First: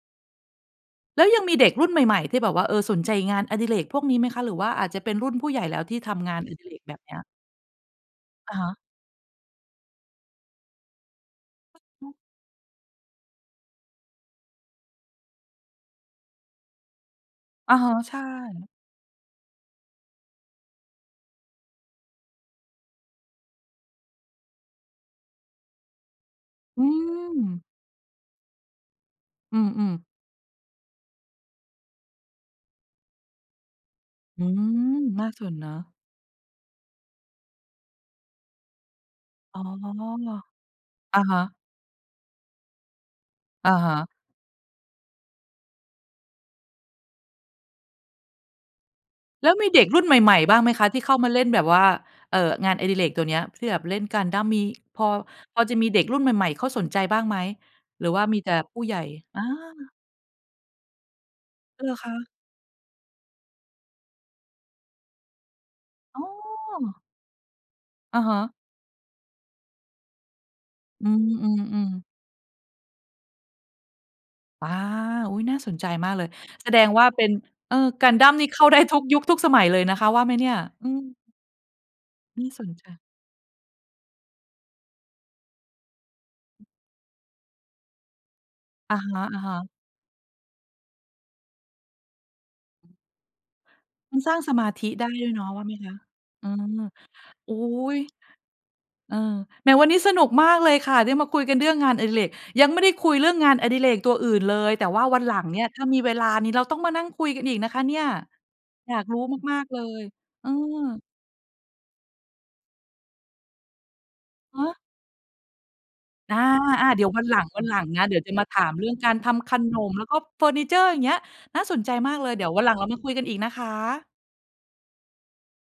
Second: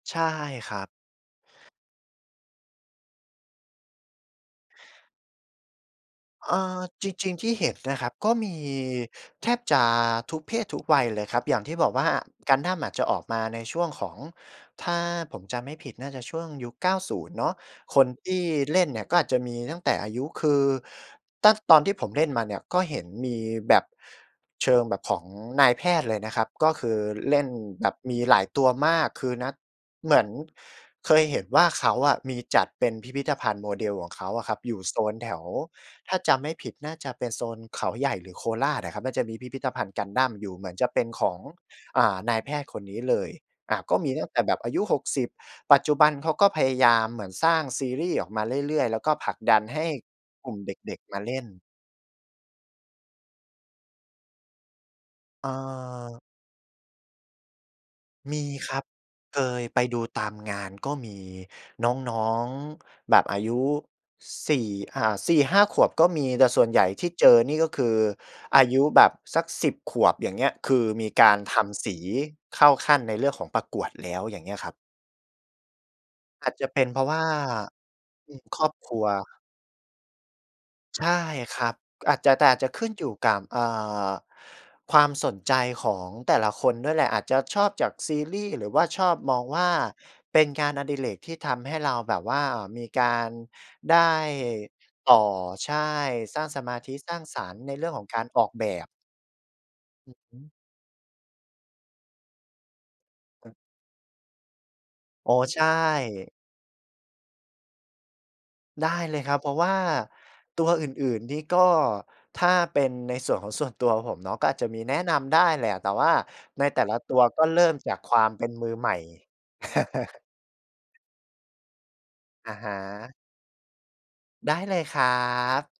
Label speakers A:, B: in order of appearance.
A: ใช่ครับ
B: แล้วยังมีเด็กรุ่นใหม่ ๆ ที่แบบว่า เออ สนใจงานอดิเรกพวกนี้ไหมคะ หรือว่าอาจจะเป็นรุ่นผู้ใหญ่แล้วที่ทำงาน
A: เ
B: อ
A: อ่
B: ดิเร
A: อ
B: กแบบ
A: จ
B: เนี้ย?
A: ริง ๆ ที่เห็นนะครับ ก็ม
B: อ
A: ี
B: ะฮะ
A: แทบจะทุกเพศทุกวัยเลยครับ อย่างที่บอกว่า Gundam อะจะออกมาในช่วงของ ถ้าผมจำไม่ผิดน่าจะช่วงยุค 90 เนาะ
B: อะฮะ
A: คน
B: ใช
A: ที่
B: ่
A: เล่นเนี่ย ก็อาจจะมีตั้งแต่อายุ คือตั้ง ตอนที่ผมเล่นมาเนี่ย ก็เห็นมีแบบเชิงแบบของนายแพทย์เลยนะครับ ก็
B: อ
A: ค
B: ื
A: ือเล่น
B: ม
A: แบบมีหลายตัวมาก คือนัด
B: อืม ๆ
A: เหมือนเคยเห็นว่า เขาอะมีจัดเป็นพิพิธภัณฑ์โมเดลของเขา
B: อ
A: อ
B: ื
A: ะครับ อยู่โ
B: ม
A: ซน
B: น
A: แ
B: ่า
A: ถ
B: ส
A: ว
B: นเนาะ
A: ถ้าจำไม่ผิดน่าจะเป็นโซนเขาใหญ่ หรือโคราชอะครับ น่าจะมีพิพ
B: อ๋
A: ิ
B: อ
A: ธภัณฑ์ Gundam อยู่เหมือนจะเป็น
B: อะ
A: ข
B: ฮ
A: อ
B: ะ
A: ง อ่า นายแพทย์คนนี้เลย
B: อ
A: อ
B: ะ
A: ่า
B: ฮ
A: ก็
B: ะ
A: มีตั้งแต่แบบอายุ 60 ปัจจุบันเขาก็พยายามเหมือนสร้างซีรี่ส์ออกมาเรื่อย ๆ แล้วก็ผลัก
B: แล้
A: ด
B: ว
A: ัน
B: มี
A: ใ
B: เ
A: ห
B: ด็
A: ้
B: กรุ่นใหม่
A: ก
B: ๆ
A: ลุ
B: บ
A: ่
B: ้
A: ม
B: างไห
A: เ
B: มคะ
A: ด็
B: ที
A: ก
B: ่เข
A: ๆ
B: ้
A: ม
B: า
A: า
B: ม
A: เ
B: า
A: ล
B: เล
A: ่
B: ่นแบ
A: น
B: บว่า เอ่อ งานอดิเรกตัวเนี้ย ที่แบบเล่น Gundam มี พอ
A: อ่
B: พอจะมีเด็กรุ่
A: า
B: นใหม่ ๆ เขาสนใจบ้างไหม หรือว่าม
A: ม
B: ี
A: ี
B: แต่
A: ค
B: ผ
A: ร
B: ู
A: ั
B: ้
A: บ
B: ใหญ่? อ
A: เคยไป
B: า
A: ดูตามงานก็มีน
B: เหรอคะ?
A: ้อง ๆ แบบอายุ 4 อ่า 4-5 ขวบก็
B: อ
A: ม
B: ๋อ
A: ี แต่ส่วนใหญ่ที่เจอนี่ ก็คือ
B: อะฮะ
A: อายุแบบสัก 10 ขวบอย่างเงี้ย คือม
B: อื
A: ีการทำส
B: อ
A: ี
B: ๆ ๆ
A: เข้าขั้น ในเรื่องของประกวดแล้ว อย่างเงี้ย
B: อ
A: คร
B: า
A: ับ
B: อุ๊ย น่าสนใจมากเลย
A: อาจจ
B: แส
A: ะเ
B: ด
A: ป็
B: ง
A: นเพ
B: ว
A: รา
B: ่า
A: ะว
B: เ
A: ่
B: ป็
A: า
B: น เอ่อ
A: อื
B: Gundam
A: ม
B: นี่เ
A: ค
B: ข้
A: ร
B: า
A: อบ
B: ได้
A: ค
B: ท
A: ร
B: ุ
A: ั
B: ก
A: ว
B: ยุคทุกสมัยเลยนะคะว่าไหมเนี่ย อื
A: ใช่
B: ม
A: ครับ อาจจะ
B: น
A: แต่
B: ่า
A: อาจ
B: ส
A: จ
B: น
A: ะข
B: ใจ
A: ึ้นอยู่กับ เอ่อ ความสนใจของแต่ละคนด้วยแหละ อาจจะชอบจากซีรีส์ หรือว่า
B: อะ
A: ชอ
B: ฮ
A: บมอง
B: ะ
A: ว่
B: ๆ
A: าเป็นการอดิเรก ที่ทำให้เราแบบว่ามีการได้
B: มันสร้างสมาธิได้
A: ต่
B: ด
A: อ
B: ้วยเนาะว่า
A: ใ
B: ไหม
A: ช
B: ค
A: ่
B: ะ
A: สร้
B: อื
A: างส
B: ม
A: มาธิ สร้างสร
B: อุ๊
A: รค์ในเรื่อง
B: ย
A: ของการออกแบบ
B: เออ แหมวันนี้
A: อ
B: ส
A: ือ
B: นุก
A: ฮ
B: มา
A: ึ
B: กเลยค่ะ ได้มาคุยกันเรื่องงานอดิเรก ยังไม่ได้คุยเรื่องงานอดิเรกตัวอื่นเลย แต่ว่าวัน
A: อ๋
B: หล
A: อ
B: ังเ
A: ใ
B: น
A: ช
B: ี่ย ถ้ามีเวลา
A: ่
B: นี้เราต้องมานั่งคุยกันอีกนะคะเนี่ย
A: ได้
B: อยาก
A: เล
B: รู้
A: ยครับ เพร
B: ม
A: าะ
B: าก
A: ว่
B: ๆ
A: า
B: เลย เออ
A: ตัวอื่น ๆ นี่ ก็ถ้าเป็นในส่วนของส่วนตัวผมเนาะ ก็อา
B: ฮ
A: จจะ
B: ะ
A: มีแนะนำได้แหละ แต่ว่า
B: อา
A: ในแต่ละ
B: ๆ เดี๋ย
A: ต
B: ว
A: ั
B: ว
A: ว
B: ันหล
A: ก็
B: ัง
A: เร
B: ว
A: ิ
B: ั
A: ่
B: น
A: ม
B: หลัง
A: จาก
B: นะ
A: ค
B: เดี
A: ว
B: ๋ย
A: า
B: ว
A: ม
B: จะ
A: เป
B: ม
A: ็
B: า
A: น
B: ถ
A: มื
B: าม
A: อ
B: เร
A: ให
B: ื
A: ม
B: ่
A: ่
B: องการทำขนม แล้วก็เฟอร์นิเชอร์อย่างเงี้ย น่าสนใจมากเลย เดี๋
A: อ
B: ยว
A: ะ
B: วัน
A: ฮ
B: หลังเรามาคุ
A: ะ
B: ยกันอีกนะคะ
A: ได้เลยครับ